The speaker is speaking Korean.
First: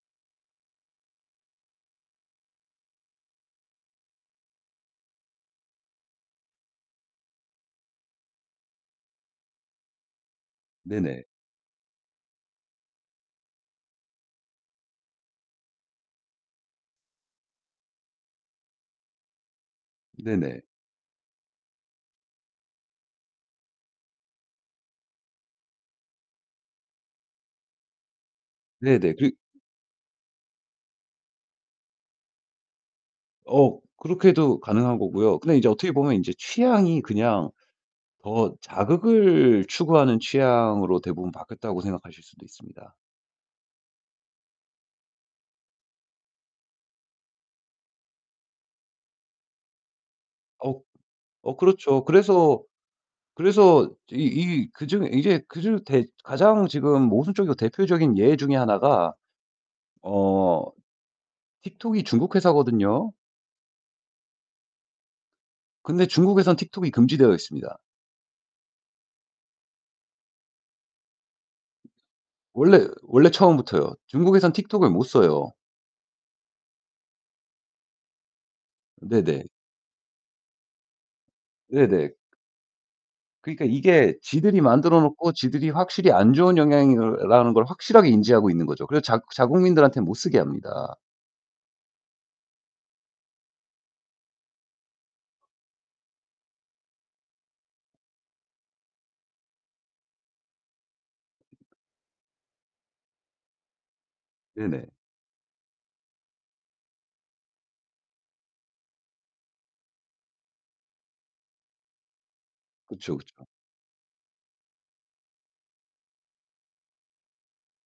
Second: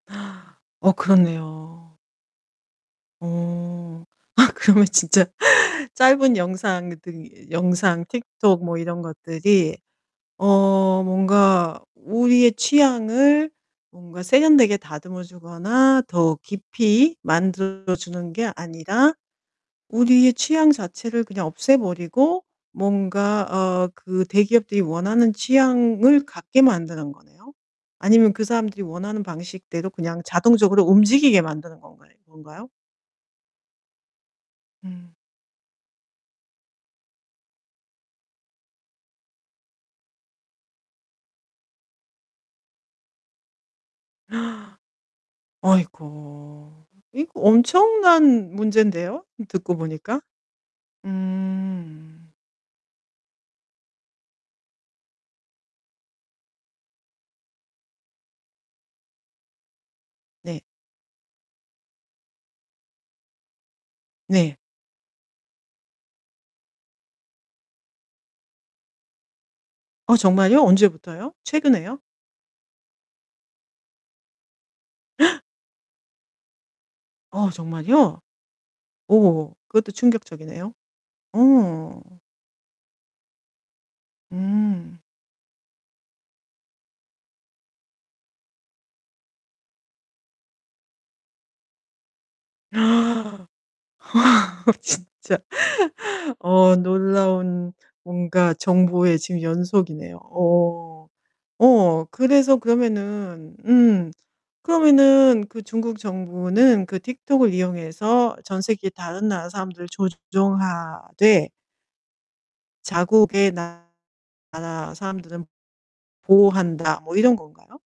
어 그렇네요. 어. 아 그러면 진짜 짧은 영상들이 영상 TikTok 뭐 이런 것들이 어 네네. 뭔가 우리의 취향을 뭔가 세련되게 다듬어 주거나 더 깊이 만들어 주는 게 아니라 우리의 네네. 취향 자체를 그냥 없애 버리고 뭔가 어 그 대기업들이 원하는 취향을 갖게 만드는 거네요. 아니면 그 사람들이 네네. 원하는 그리 방식대로 그냥 자동적으로 움직이게 만드는 건가요 건가요? 어 그렇게도 가능한 음. 거고요. 근데 인제 어떻게 보면 인제 취향이 그냥 더 자극을 추구하는 취향으로 대부분 바뀌었다고 생각하실 수도 있습니다. 아이고 이거 엄청난 문제인데요 듣고 보니까? 아우 어 그렇죠. 음. 그래서, 그래서 이 이 그중 이게 그중 대 가장 지금 모순적이고 대표적인 예 중에 하나가 네. 어 TikTok이 중국 회사거든요. 네. 근데 중국에선 TikTok이 금지되어 있습니다. 어 정말요? 언제부터요? 최근에요? 원래, 원래 처음부터요. 중국에선 TikTok을 못 써요. 아 정말이요? 네네. 오 그것도 충격적이네요. 어. 네네. 그러니까 이게 지들이 음. 만들어 놓고 지들이 확실히 안 좋은 영향이라는 걸 확실하게 인지하고 있는 거죠. 그래서 작 자국민들한테 못 쓰게 합니다. 아 진짜. 어 놀라운 뭔가 정보의 지금 연속이네요. 오. 오 그래서 그러면은 음 네네. 그러면은 그 '중국 정부는 그 TikTok을 이용해서 전 세계 다른 나라 사람들을 조종하되' 그쵸, 그쵸. '자국의 나라 사람들은 보호한다.' 뭐 이런 건가요?